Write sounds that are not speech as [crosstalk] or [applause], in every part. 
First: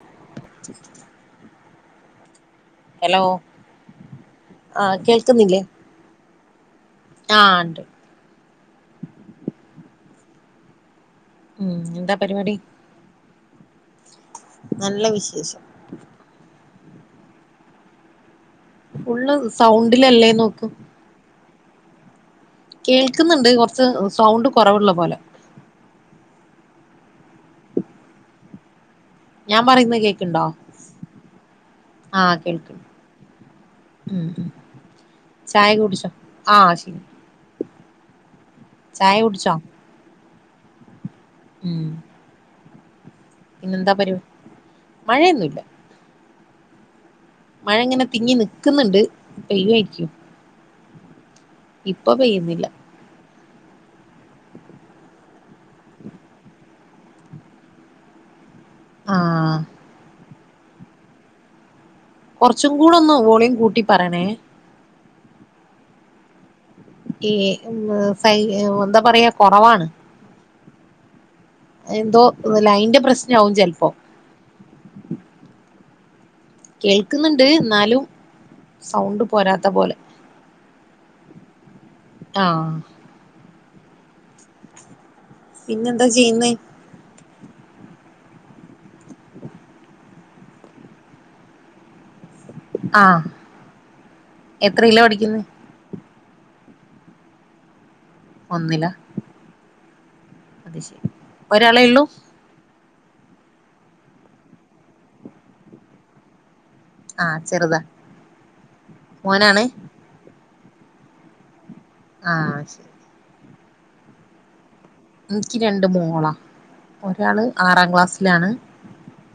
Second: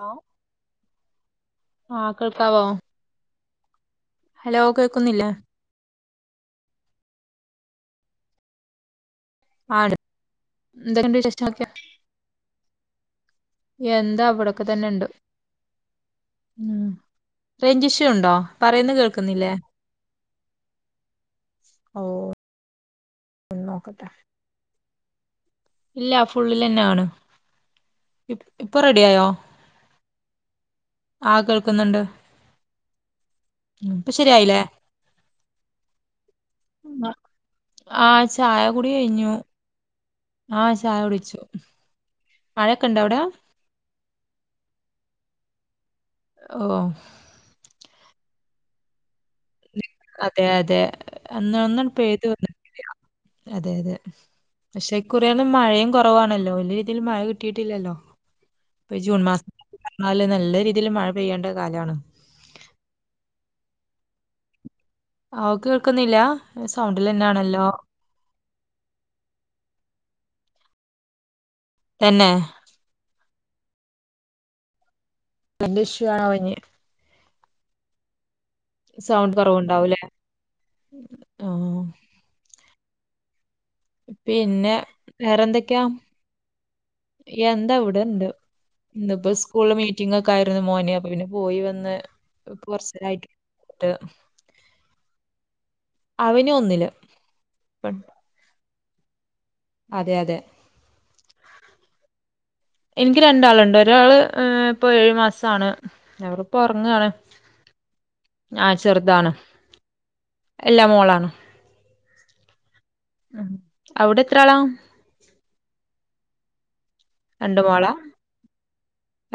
Hello? ആഹ് കേൾക്കാവോ? Hello hello ആഹ് കേക്കുന്നില്ലേ? കേൾക്കുന്നില്ലേ ആഹ് ണ്ട് ആഹ് ണ്ട് എന്തെക്കെണ്ട് വിശേ ഉം എന്താ പരിപാടി? എന്താ ഇവടൊക്കെ തന്നെ നല്ല ണ്ട്. വിശേഷം ഉം റേഞ്ച് ഷ്യൂ ണ്ടോ? ഫുള്ള് സൗണ്ടിലല്ലേ നോക്ക്. ഓഹ് കേൾക്ക്ന്ന്ണ്ട് കൊർച്ച് സൗണ്ട് കൊറവ്ള്ളെ പോലെ ഇല്ല ഫുള്ളിലെന്നാണ് ഇപ്പ് ഇപ്പൊ റെഡ്യായോ? ഞാം പറിന്നെ കേക്ക്ണ്ടോ? ആഹ് കേൾക്ക്ന്ന്ണ്ട്. ആഹ് കേൾക്ക്ണ്ട്. ഉം ഉം ശരിയായില്ലേ ചായ കുടിച്ചോ ആഹ് ശെ ആഹ് ചായ കുടി ചായ കഴിഞ്ഞു കുട്ച്ചോ? ആഹ് ചായുടിച്ചു. ഉം മഴക്ക്ണ്ടവടെ? പിന്നെ എന്താ പരു മഴൊന്നുല്ല. ഓഹ് മഴ ങ്ങനെ തിങ്ങി നിക്ക്ന്ന്ണ്ട് പെയ്യുവായി അതെ അതെ അന്ന് ഒന്നാണ് ഇപ്പൊ പെയ്ത് വ പെയ്യുന്നില്ല [unintelligible] അതെ അതെ പക്ഷെ ഇക്കുറിയൊന്നും മഴയും കൊറവാണല്ലോ വെല്ല്യെ രീതിയില് മഴ കിട്ടിയിട്ടില്ലല്ലോ. ഇപ്പൊ ജൂൺ ആഹ് മാസന്ന് പർഞ്ഞാല് നല്ല രീതിയില് മഴ പെയ്യേണ്ട കാലാണ്. കൊർച്ചും കൂടൊന്ന് വോളിയം കൂട്ടി പറണേ. ആഹ് ഓ കേക്ക്ന്നില്ല. ഏഹ് മ് സൈയ് എന്താ പറയാ കൊറവാണ്. എന്തോ തന്നെ ലൈന്റെ പ്രശ്നാവും ചെൽ [unintelligible] ഇഷ്യു [unintelligible] ഞ് കേൾക്ക്ന്ന്ണ്ട് ന്നാലും സൗണ്ട് പോരാത്ത പോലെ. ആ ആഹ് പിന്നെ വേറെന്തെക്ക്യാ പിന്നെന്താ ചെയ്യുന്നേ എന്താവ്ടെണ്ട്. ഇന്ന്പ്പോ സ്കൂൾ ല് മീറ്റിംഗൊക്കായിരുന്നു മോൻ അപ്പ പിന്നെ പോയി വന്ന്. ഇപ്പൊ ആഹ് കുറച്ചേരായിട്ട് എത്രേലാ പഠിക്ക്ന്നേ? അവന് ഒന്നില് പ ഒന്നിലാ അതെ യതെ അത് ശെരി ഒരാളെ ള്ളൂ? ഇൻക്ക് രണ്ടാള്ണ്ട് ഒരാള് ഏഹ് ഇപ്പൊ ഏഴ് മാസാണ് അവർ പൊർങ്ങാണ് ആഹ് ചെറുതാ ആഹ് ചെറ്താണ് മോനാണ് അല്ലാ മോളാണ്. ആഹ് ശെരി. ഉം അവടെത്രാളാ? ഇൻക്ക് രണ്ട് മോളാ ഒരാള് രണ്ട് ആറാം മോളാ ക്ലാസ്സിലാണ്.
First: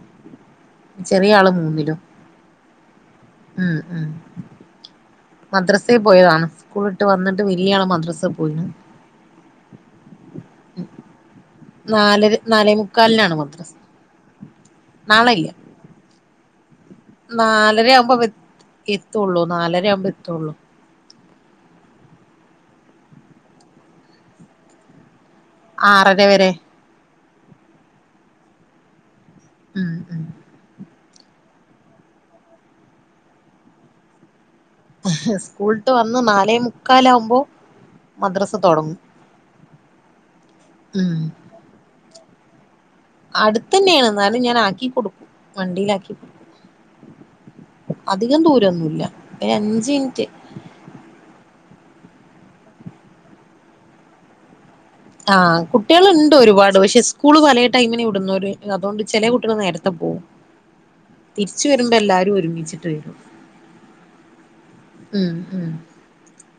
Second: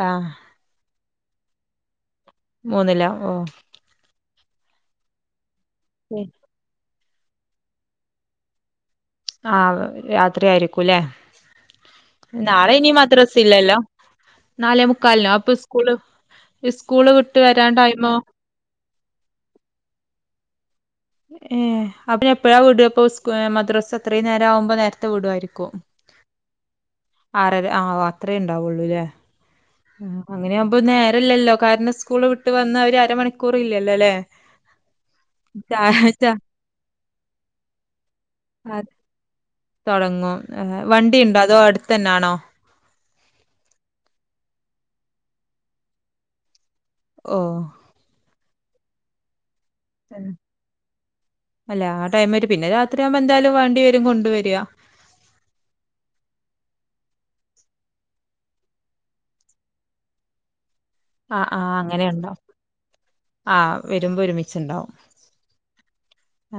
ആ ചെറിയാള് മൂന്നിലും. മൂന്നില്ല ഓഹ് ഉം ഉം മദ്രസേ പോയതാണ്. സ്കൂള്ട്ട് വന്ന്ട്ട് വെല്യാള് മദ്രസ് പോയിണ്. ആഹ് രാത്രിയായിരിക്കൂല്ലേ? നാലര നാളെ നാലേ ഇനി മദ്രസ മുക്കാലിനാണ് ഇല്ലല്ലോ നാലെമുക്കാലിനോ നാളെ ഇല്ല അപ്പോ സ് സ്കൂള് ഇസ്സ്കൂള് വിട്ട് വരാൻ ടൈമോ എത്തൂള്ളൂ നാലര ആവുമ്പോൾ എത്തുള്ളൂ. ഏ അപ്പ ന്നെ എപ്പഴാ വിടുക അപ്പൊ ഉസ്കൂ ഏ മദ്രാസ അത്രയും നേരം ആവുമ്പോ നേരത്തെ വിടുമായിരിക്കും ആറര വരെ ആറര ആ അത്രേ ഉണ്ടാവുള്ളൂല്ലേ ഉം ആ ഉം അങ്ങനെയ ആവുമ്പോ നേരല്ലല്ലോ കാരണം സ്കൂള് വിട്ട് വന്ന അവര് അരമണിക്കൂർ ഇല്ലല്ലോ അല്ലേ [inaudible] സ്കൂള്ട്ട് ചായ വന്നു ചാ നാലേ മുക്കാലാകുമ്പോ മദ്രസ ആ, തുടങ്ങും തുടങ്ങും ഉം ആവണ്ടിയുണ്ടോ അതോ അടുത്തന്നെ ആണോ അടുത്തന്നെയാണ് എന്നാലും ഞാൻ ആക്കി ക്കൊടുക്കും വണ്ടിയിലാക്കിടുക്കും ഓ അധികം ദൂരൊന്നുല്ല ഒരു അഞ്ച് മിനിറ്റ് തന്നെ. അല്ല ആ ടൈം വര് പിന്നെ രാത്രിയാവുമ്പോൾ എന്തായാലും വേണ്ടി വരും കൊണ്ടുവരിക ആഹ് കുട്ടികളുണ്ട് ഒരുപാട് പക്ഷെ സ്കൂള് പലെ ടൈമിന് വിടുന്നോര് അതുകൊണ്ട് ചില കുട്ടികള് നേരത്തെ പോകും [inaudible] ആ ആഹ് അങ്ങനെയുണ്ടോ ഒരുമിച്ചിട്ട് വരും ആ വരുമ്പോ ഒരുമിച്ചുണ്ടാവും ഉം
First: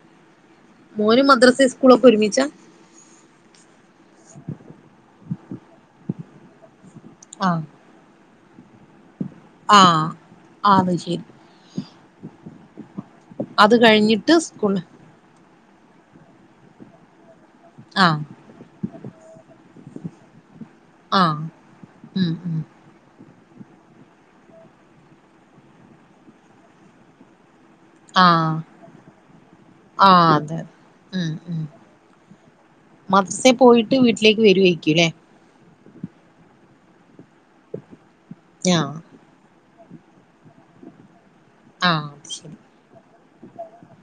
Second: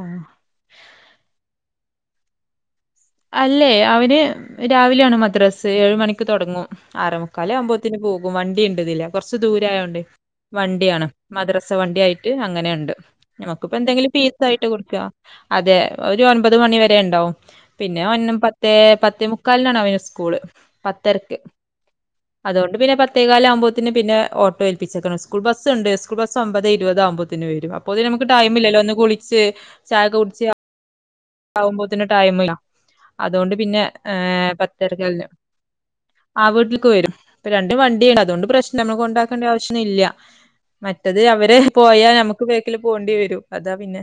ആഹ് മോനും മദ്രസ സ്കൂളൊക്കെ ഒരുമിച്ചാ അല്ലേ അവന് രാവിലെയാണ് മദ്രാസ് ഏഴ് മണിക്ക് തുടങ്ങും ആഹ് ആറെമുക്കാലാവുമ്പോ ത്തിന് പോകും വണ്ടി ഉണ്ട് ഇതിലെ കുറച്ച് ദൂരായോണ്ടേ ആഹ് അത് വണ്ടിയാണ് ശരി മദ്രസ വണ്ടി ആയിട്ട് അങ്ങനെയുണ്ട് നമുക്കിപ്പ അത് എന്തെങ്കിലും കഴിഞ്ഞിട്ട് പീസ് ആയിട്ട് സ്കൂള് കൊടുക്കുക അതെ ഒരു ഒൻപത് മണി വരെ ഉണ്ടാവും പിന്നെ ആഹ് ഒന്ന ത്തേ പത്തേമുക്കാലിനാണ് അവന് സ്കൂള് പത്തരക്ക് ആഹ് ഉം ഉം അതുകൊണ്ട് പിന്നെ പത് ത്തെകാലാകുമ്പോത്തേന് പിന്നെഓട്ടോ ഏൽപ്പിച്ചേക്കണ്. സ്കൂൾ ബസ് ഉണ്ട് സ്കൂൾ ബസ് ഒമ്പത് ഇരുപതകുമ്പോത്തേന് വരും അപ്പത്തെന് നമുക്ക് ടൈം ആഹ് ഇല്ലല്ലോ ഒന്ന് കുളിച്ച് ചായക്കെ ആഹ് കുടിച്ച് അതെ ഉം ഉം ആവുമ്പോത്തന് ടൈംല്ല മദ്രസേ അതുകൊണ്ട് പിന്നെ പോയിട്ട് ഏ വീട്ടിലേക്ക് വരുവായിരിക്കുംല്ലേ പത്തരക്കല്ല ആ വീട്ടിൽക്ക് വരും പ്പ രണ്ടും വണ്ടിയാണ് അതുകൊണ്ട് പ്രശ്നം നമ്മളെ ആഹ് കൊണ്ടാക് ക്കണ്ട ആവശ്യം ഒന്ന് ഇല്ല്യ മറ്റത് അവരെ ആഹ് പോയാൽ അത് നമുക്ക് ശരി ബാക്കല് പോകേണ്ടി വരും അതാ പിന്നെ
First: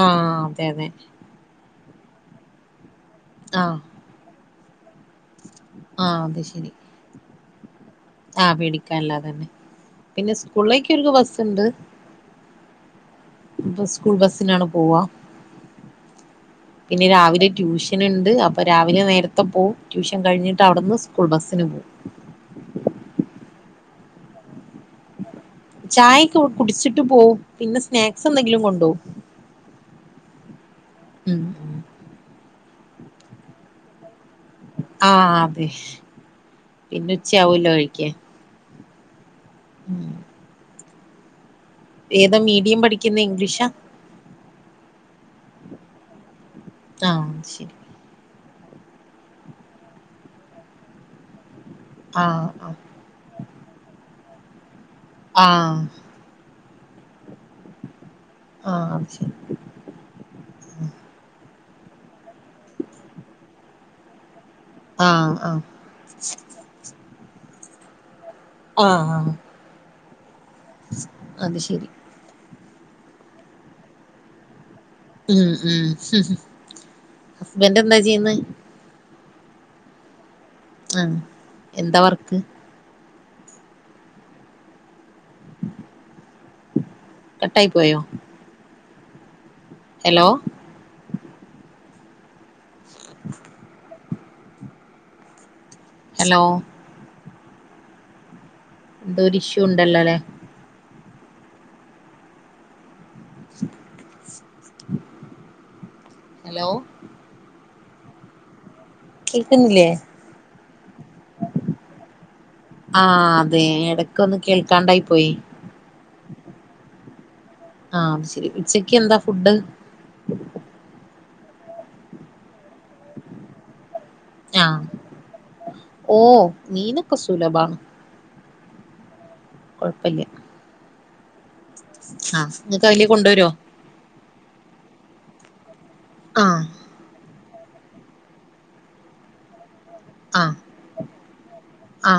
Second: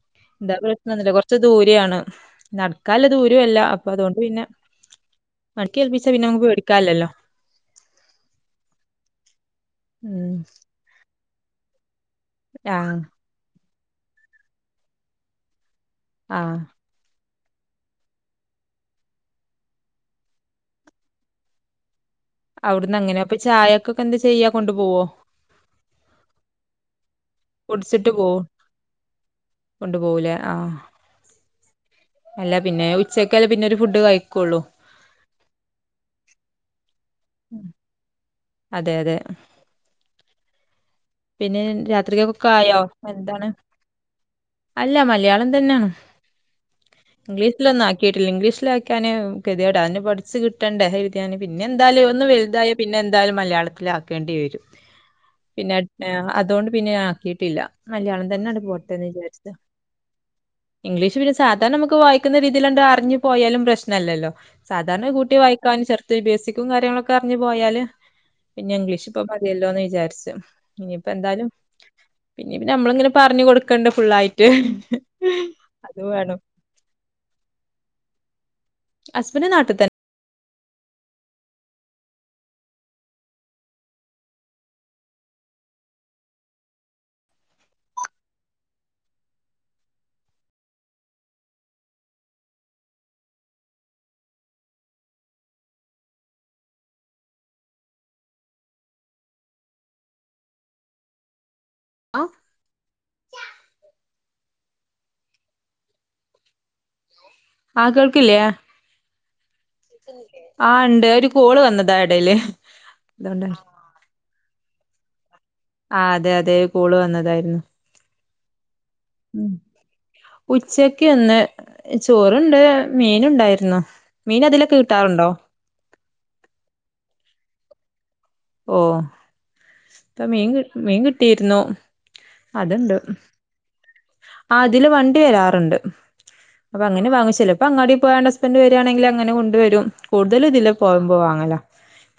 ആഹ് എന്താ അതെ അതെ പ്രശ്നൊന്നുല്ല കൊറച്ച് ദൂരാണ് നടക്കല്ല ദൂരല്ല ആഹ് അപ്പൊ അതുകൊണ്ട് പിന്നെ മടക്കി ഏൽപിച്ച ആഹ് പിന്നെ അത് നമക്ക് ശരി പേടിക്കാനില്ലല്ലോ ആഹ് പേടിക്കാല്ലാ അതന്നെ പിന്നെ ഉം സ്കൂളിലേക്ക് ഇവർക്ക് ബസ്ണ്ട് ആഹ് ഇപ്പ സ്കൂൾ ബസ്സിനാണ് പോവാ ആഹ് പിന്നെ രാവിലെ ട്യൂഷൻണ്ട് അപ്പോ രാവിലെ നേരത്തെ പോകും ട്യൂഷൻ കഴിഞ്ഞിട്ട് അവിടുന്ന് സ്കൂൾ ബസ്സിന് പോകും ഔടന്നങ്ങനെ അപ്പൊ ചായക്കെക്കെ എന്താ ചെയ്യാ കൊണ്ട് പോവോ ചായക്കെ ഇവിടെ കുടിച്ചിട്ട് പോവും പിന്നെ പൊടിച്ചിട്ട് സ്നാക്സ് പോവോ? എന്തെങ്കിലും കൊണ്ടേവും കൊണ്ടു പോവുലേ ആഹ് ഉം അല്ല പിന്നെ ഉച്ചയ്ക്കല്ലെ പിന്നെ ഒരു ഫുഡ് കഴി ആഹ് അതെ പിന്നെ ഉച്ചവൂല കഴിക്ക്യാൻ അതെ അതെ ഉം പിന്നെ ഏതാ രാത്രികക്കൊക്കെ മീഡിയം ആയോ പഠിക്കുന്നെ എന്താണ് ഇംഗ്ലീഷാ അല്ല മലയാളം തന്നെണ് ആഹ് ശരി ഇംഗ്ലീഷിലൊന്നും ആക്കി കിട്ടില്ല ഇംഗ്ലീഷിലാക്കാന് കെത്യോടാ അതിന് പഠിച്ച് കിട്ടണ്ടേ ക്കാന് പിന്നെ എന്താലും ഒന്നും ആഹ് വലുതായ ആഹ് പിന്നെ എന്തായാലും മലയാളത്തിലാക്കേണ്ടി വരും പിന്നെ ആഹ് അഡ് ഏഹ് അതൊണ്ട് പിന്നെ യാ ആക്കിട്ടില്ല മലയാളം തന്നെണ്ട് ആഹ് പോട്ടെന്ന് അത് ശരി വിചാരിച്ച് ഇംഗ്ലീഷ് പിന്നെ സാധാരണമ്മക്ക് വായിക്കുന്ന രീതീലാണ്ട് അറിഞ്ഞ് പോയാലും പ്രശ്നല്ലല്ലോ സാധാരണ ആഹ് കൂട്ടി ആഹ് വായിക്കാനും ചെറുത്ത് ബേയ്സിക്കും കാര്യങ്ങളൊക്കെ അറിഞ്ഞ് പോയാല് പിന്നെ ഇംഗ്ലീഷ് ആഹ് ഇപ്പൊ ആഹ് മതിയല്ലോന്ന് വിചാരിച്ച് ഇനിയിപ്പെന്താലും അത് ശരി ഇനിപ്ന്നെ നമ്മള്ങ്ങനെ പറഞ്ഞു കൊടുക്കണ്ട് ഫുള്ളായിട്ട് ഉം അത് ഉംഹ് വേണം. ഹസ്ബന്റെന്താ ചെയ്യുന്നേ അസ്ബന്റ് നാട്ടി തന്നെ ആ എന്താ വർക്ക് കട്ടായി പോയോ ഹലോ ഹലോ എന്തോര്ഷ്യൂ ഉണ്ടല്ലോല്ലേ ആ ഹലോ ആഹ് കേൾക്കില്ലേ കേക്ക്ന്നില്ലേ ആഹ് ഇണ്ട് ഒരു കോള് വന്നതാ എടേല് ആഹ് അതോണ്ടാ അതെ എട ക്കൊന്ന് കേൾക്കാണ്ടായി പോയി ആ അതെയതെ കോള് വന്നതായിരുന്നു ആഹ് അത് ശരി ഉച്ചക്കെന്താ ഉം ഫുഡ് ഉച്ചക്ക് ന്ന് ചോറ്ണ്ട് മീനുണ്ടായിരുന്നു മീനതിലൊക്കെ ആഹ് കിട്ടാറുണ്ടോ ഓ മീനക്കെ സുലഭാണ് ഓ കൊഴപ്പല്ല ഇപ്പ മീൻ കി മീൻ കിട്ടിരുന്നു ആഹ് ങ്ങക്ക് അയ്ലേ കൊണ്ടെരോ ആ തിലെ വണ്ടി വെരാറുണ്ട് ആഹ് അപ്പൊങ്ങനെ വാങ്ങിച്ചെരും ഇപ്പ അങ്ങാടി പോയാണ്ടസ്ബന്റ് വരാണങ്കിലങ്ങനെ കൊണ്ടു വരും കൂടുതലും ആഹ് ഇതിലെ പോവ്മ്പോ വാങ്ങല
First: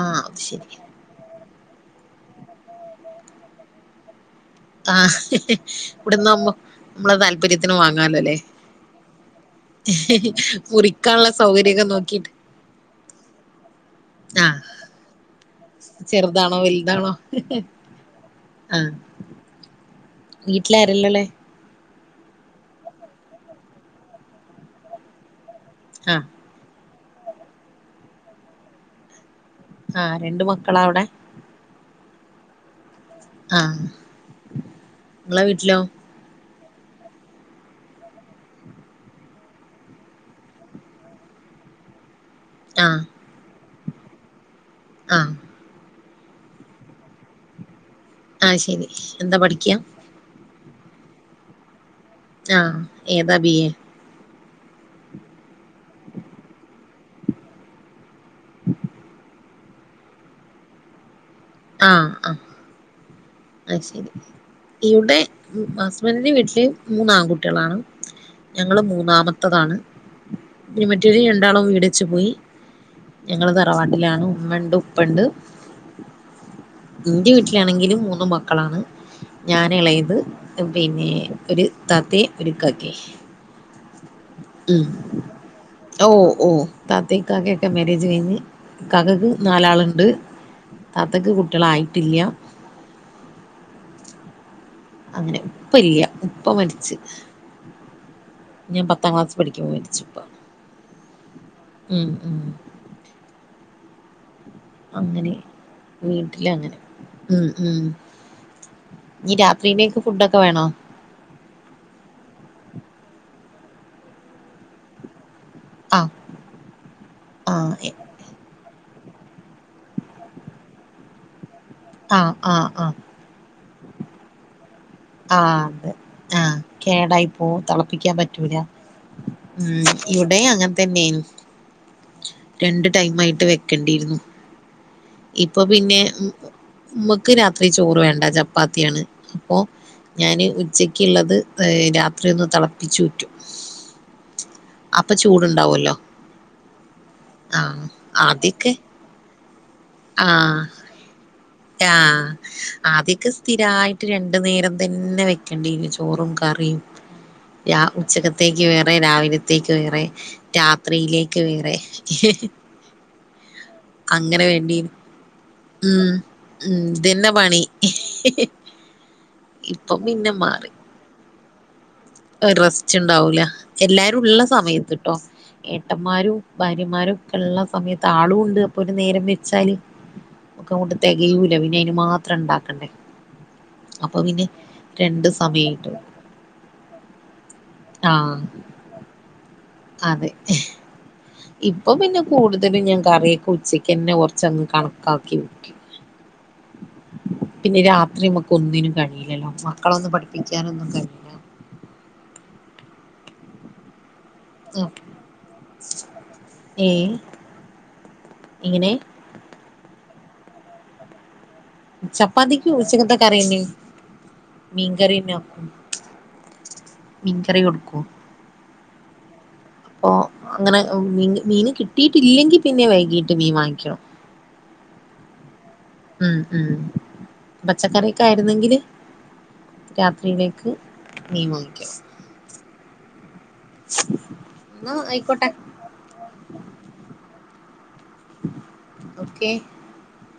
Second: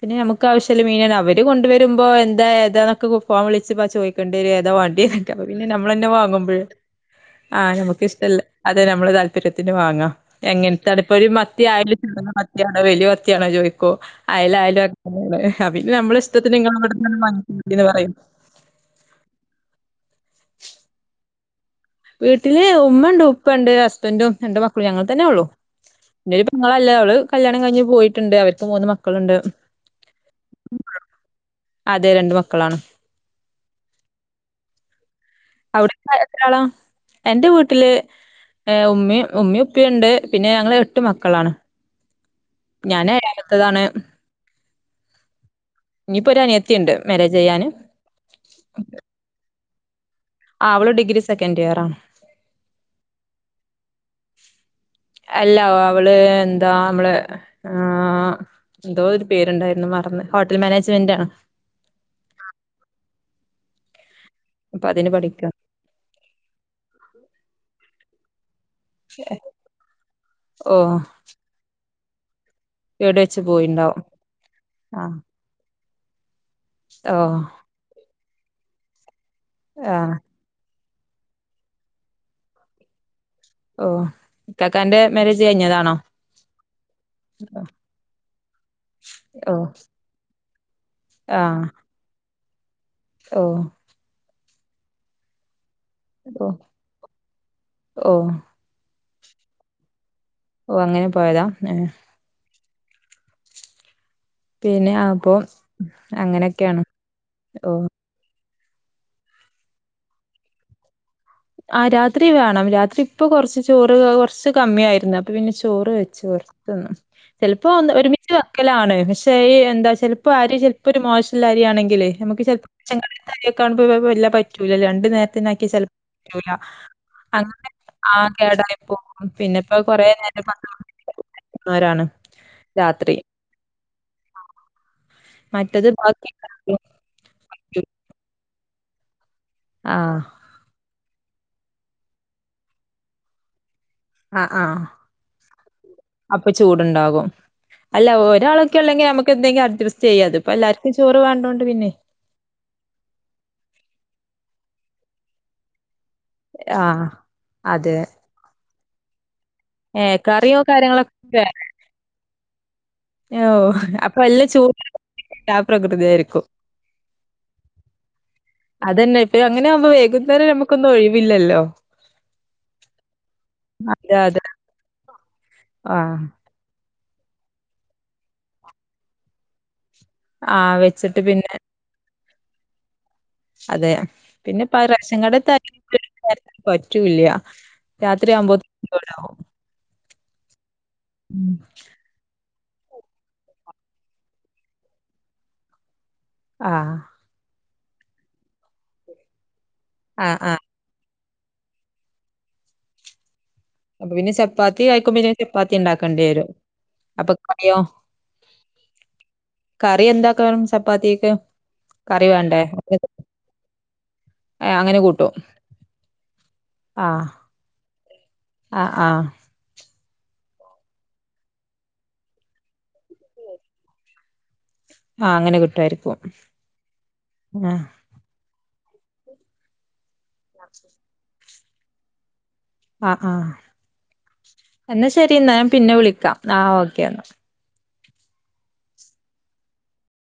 പിന്നെ അത് ശരി അമക്കാവശ്യല്ല മീനാ അവര് ര് കൊണ്ടുവരുമ്പോ എന്താഏതാന്നൊക്കെ ഫോൺ വിളിച്ച് പ ചോയിക്കേണ്ടി വരും എന്താ ആഹ് വാണ്ട്യയിക്കാ അപപിന്നെ നമ്മളന്നെ ഇവിടന്നാവുമ്പോ വാങ്ങുമ്പഴ് നമ്മളെ ആഹ് താല്പര്യത്തിന് വാങ്ങാലോ അല്ലേ ഞമുക്ക്ഷ്ടല്ല അതെ നമ്മളെ താല്പര്യത്തിന് വാങ്ങാം എങ്ങൻത്താണ് ഇപ്പൊരു മുറിക്കാനുള്ള സൗകര്യൊക്കെ മത്തിയായാലും നോക്കിട്ട് മത്തിയാണോ വെല്ല്യ വത്തിയാണോ ചോയിക്കും ആഹ് അയലായാലും അ പിന്നെ ഞമ്മളിഷ്ടത്തിന് ചെറുതാണോ വലുതാണോ നങ്ങളവിടന്ന് വാങ്ങി [unintelligible] പറയും ആഹ് വീട്ടിലാരെല്ലാള്ളെ വീട്ടില് ഉമ്മ ണ്ട് ഉപ്പ ണ്ട് ഹസ്ബന്റും രണ്ട്മക്കളും ഞങ്ങള് തന്നെ ഒള്ളു ആഹ് ഒര് പെങ്ങളാല്ലെ ഓള് കല്യാണം കഴിഞ്ഞ് പോയിട്ടൊണ്ട് അവര്ക്ക് മൂന്ന് മക്കളുണ്ട് ആഹ് രണ്ട് മക്കളാവിടെ? അതെ രണ്ട് മക്കളാണ് ആഹ് ങ്ങളെ വീട്ടിലോ? ആ എത്രയാളാ എന്റെ വീട്ടില് ഏ ഉമ്മേ ഉമ്മേ ഉപ്പേയൊണ്ട് പിന്നെ ഞങ്ങള് എട്ട് മക്കളാണ് ആഹ് ഞാന് എയാമത്തതാണ് ആഹ് ഇനിയിപ്പോ ഒരു അനിയത്തിണ്ട് മാരേജ് ചെയ്യാന് അയ് ശരി എന്താ പഠിക്കാ? ആ അവള് ഡിഗ്രി സെക്കന്റിയറാണ് ആഹ് ഏതാ ബീയെ അല്ല അവള് എന്താമ്മള് ആഹ് എന്തോ ഒരു പേരുണ്ടായിരുന്നു മറന്ന് ഹോട്ടൽ മാനേജ്മെന്റ് ആണ് ആഹ് അ ശരി അപ്പൊ അതിന് ഇവിടെ പഠിക്ക ഹസ്ബൻഡന്റെ വീട്ടില് മൂന്നാൺകുട്ടിളാണ്. ഞങ്ങള് മൂന്നാമത്തതാണ് ഓ മറ്റര് രണ്ടാളും വീടച്ച് പോയി കേട് വെച്ച് ഞങ്ങള് പോയിണ്ടാവും തറവാട്ടിലാണ് ഉമ്മ ണ്ട് ഉപ്പ ആഹ് ണ്ട് ഓ എന്റെ വീട്ടിലാണെങ്കിലും മൂന്ന് മക്കളാണ് ഞാന് േളയത് ആഹ് പിന്നെ ഒരു താത്തിഒരു കാക്കി കക്കാന്റെ മേരെജ് ക - ഓ ഓ താത്തി കാക്കി ഒക്കെ മരേജ് കഴിഞ്ഞ് കകയ്ക്ക് ഓ നാലാളുണ്ട് താത്തയ്ക്ക് ആഹ് കുട്ടികളായിട്ടില്ല ഓ അങ്ങനെ ഉപ്പ ഇല്ല ഓ ഉപ്പ മരിച്ച് ഓ ഞാൻ പത്താം ക്ലാസ് പഠിക്കുമ്പോ മരിച്ചു പ്പ ഓ അങ്ങനെ പോയതാ ഏ ഉം പിന്നെ അങ്ങനെ അപ്പൊ വീട്ടില ങ്ങനെ അങ്ങനെയൊക്കെയാണ് ഉ ഉ ഓ ഈ രാത്രിയിലേക്ക് ഫുഡൊക്കെ വേണോ? ആ രാത്രി വേണം രാത്രി ഇപ്പൊ കുറച്ച് ചോറ് കുറച്ച് കമ്മിയ ആയിരുന്നു പിന്നെ ചോറ് ആ വെച്ച് കൊറച് തിന്നു ആ ചെലപ്പോ എ- ഒരിമിച്ച് വക്കലാണ് പക്ഷേ ഈ എന്താ ചിലപ്പോൾ അരി ചിലപ്പോ ഒരു മോശം അരിയാണെങ്കിൽ ങ്കിൽ ആ നമുക്ക് ആ ആ ചപ്പോണുമ്പ വല്ലാ പറ്റൂല്ല രണ്ടു ആ നേരത്തി ആക്കിയ അതെ ചെലപ്പോ ആ കേടായി പോവും അങ്ങനെ ആ തിളപ്പിക്കാൻ പറ്റൂല കേടായിപ്പോ പിന്നെപ്പോ ഉം കൊറ ഇവിടെ നേരം അങ്ങനെ തന്നെയായിരുന്നു ആരാണ് രാത്രി ട്ട് വെക്കേണ്ടിയിരുന്നു ആ ഇപ്പൊ പിന്നെ മമക്ക് രാത്രി ചോറ് വേണ്ട ചപ്പാത്തിയാണ് അപ്പോ ആഹ് ഞാന് ഉച്ചക്കുള്ളത് രാത്രി ഒന്ന് തിളപ്പിച്ചു ഊറ്റും ആ ആ അപ്പൊ ചൂടുണ്ടാവുമല്ലോ അപ്പൊ ചൂടുണ്ടാകും ആ അല്ല ആദ്യൊക്കെ ഒരാളൊക്കെ ഉള്ളെങ്കിൽ നമക്ക് ന്തെങ്കും അഡ്സ്റ്റ് ചെയ്യാ തിപ്പോ എല്ലാവർു ചോറ് വേണ്ടോണ്ട് പിന്നെ ആഹ് ആദ്യൊക്കെ സ്ഥിരമായിട്ട് രണ്ടു നേരം തന്നെ വെക്കണ്ടി ന്ന്ചോറും കറി ആഹ് രാ അതെ ഉച്ചക്കത്തെ ത്തേക്ക് വേറെ രാവിലത്തേക്ക് വേറെ ഏഹ് കറിയോ രാത്രിയിലേക്ക് കാര്യങ്ങളൊക്കെ വേറെ ഓ അപ്പൊ അങ്ങനെ എല്ലാം ചൂറ് വേണ്ടിയിരുന്നു ആ ഉം പ്രകൃതിയായിരിക്കും ഉം ഇതന്നെ പണി [unintelligible] അതന്നെ ഇപ്പൊ അങ്ങനെ ആവുമ്പോ ഇപ്പൊ പിന്നെ വൈകുന്നേര മാറി നമുക്ക് ഇന്ന്ഒഴിവില്ലല്ലോ റെസ്റ്റ് ണ്ടാവൂല അതെ എല്ലാരും അതെ ഉള്ള സമയത്ത് ട്ടോ ആഹ് ഏട്ടന്മാരും ഭാര്യമാരൊക്കെ ഉള്ള സമയത്ത് ആളും ഉണ്ട് അപ്പൊ ഒരു നേരം വെച്ചാല് ഒക്ക ആഹ് അങ്ങോട്ട് വെച്ചിട്ട് തികയൂല പിന്നെ അയ്ന് മാത്ര ഉണ്ടാക്കണ്ടേ അതെ അപ്പൊ പിന്നെ പിന്നെപ്പ റേഷൻ രണ്ട് കാർഡ് ത്തെ അരി സമയം കിട്ടും ർക്കും പറ്റൂല്ല ആഹ് രാത്രിയാവുമ്പോ അതെ ഉം ഇപ്പൊ പിന്നെ കൂടുതലും ഞാൻ കറിയൊക്കെ ഉച്ചക്ക്ന്നെ കുറച്ചങ്ങ് കണക്കാക്കി വെക്കും ആഹ് പിന്നെ രാത്രി മ്മക്ക് ഒന്നിനും കഴിയില്ലല്ലോ മക്കളൊന്ന് ആഹ് ആഹ് പഠിപ്പിച്ചാനൊന്നും കഴി അപ്പൊ പിന്ന സത് [unintelligible] ആ, ചപ്പാത്തി കഴിക്കും പിന്നൊരു ചപ്പാത്തി ഉണ്ടാക്കേണ്ടേരും ഏ അപ്പൊ കറിയോ ഇങ്ങനെ കറി എന്താക്കാ രം ചപ്പാത്തിക്ക് കറി വേണ്ടേ? ചപ്പാത്തിക്കു ഉച്ചക്കത്തെ കറിയന്നെ ഏ അങ്ങനെ മീൻകറി കൂട്ടും ഉണ്ടാവും ആഹ് മീൻകറി കൊടുക്കും ആഹ് ആഹ് ഓഹ് ഇങ്ങനെ മീന് മീന് കിട്ടിയിട്ടില്ലെങ്കി പിന്നെ വൈകീട്ട് മീൻ വാങ്ങിക്കും ആഹ് അങ്ങനെ കിട്ടായിരിക്കും ഉം ഉം പച്ചക്കറൊക്കെ ആയിരുന്നെങ്കില് രാത്രിയിലേ ക്ക്‌ മീ വാങ്ങിക്കും ആഹ് ആഹ് എന്നാ ശരി എന്നാ ഞാൻ പിന്നെ വിളിക്കാം ആഹ് ഓക്കെ ന്നാ ഓക്കെ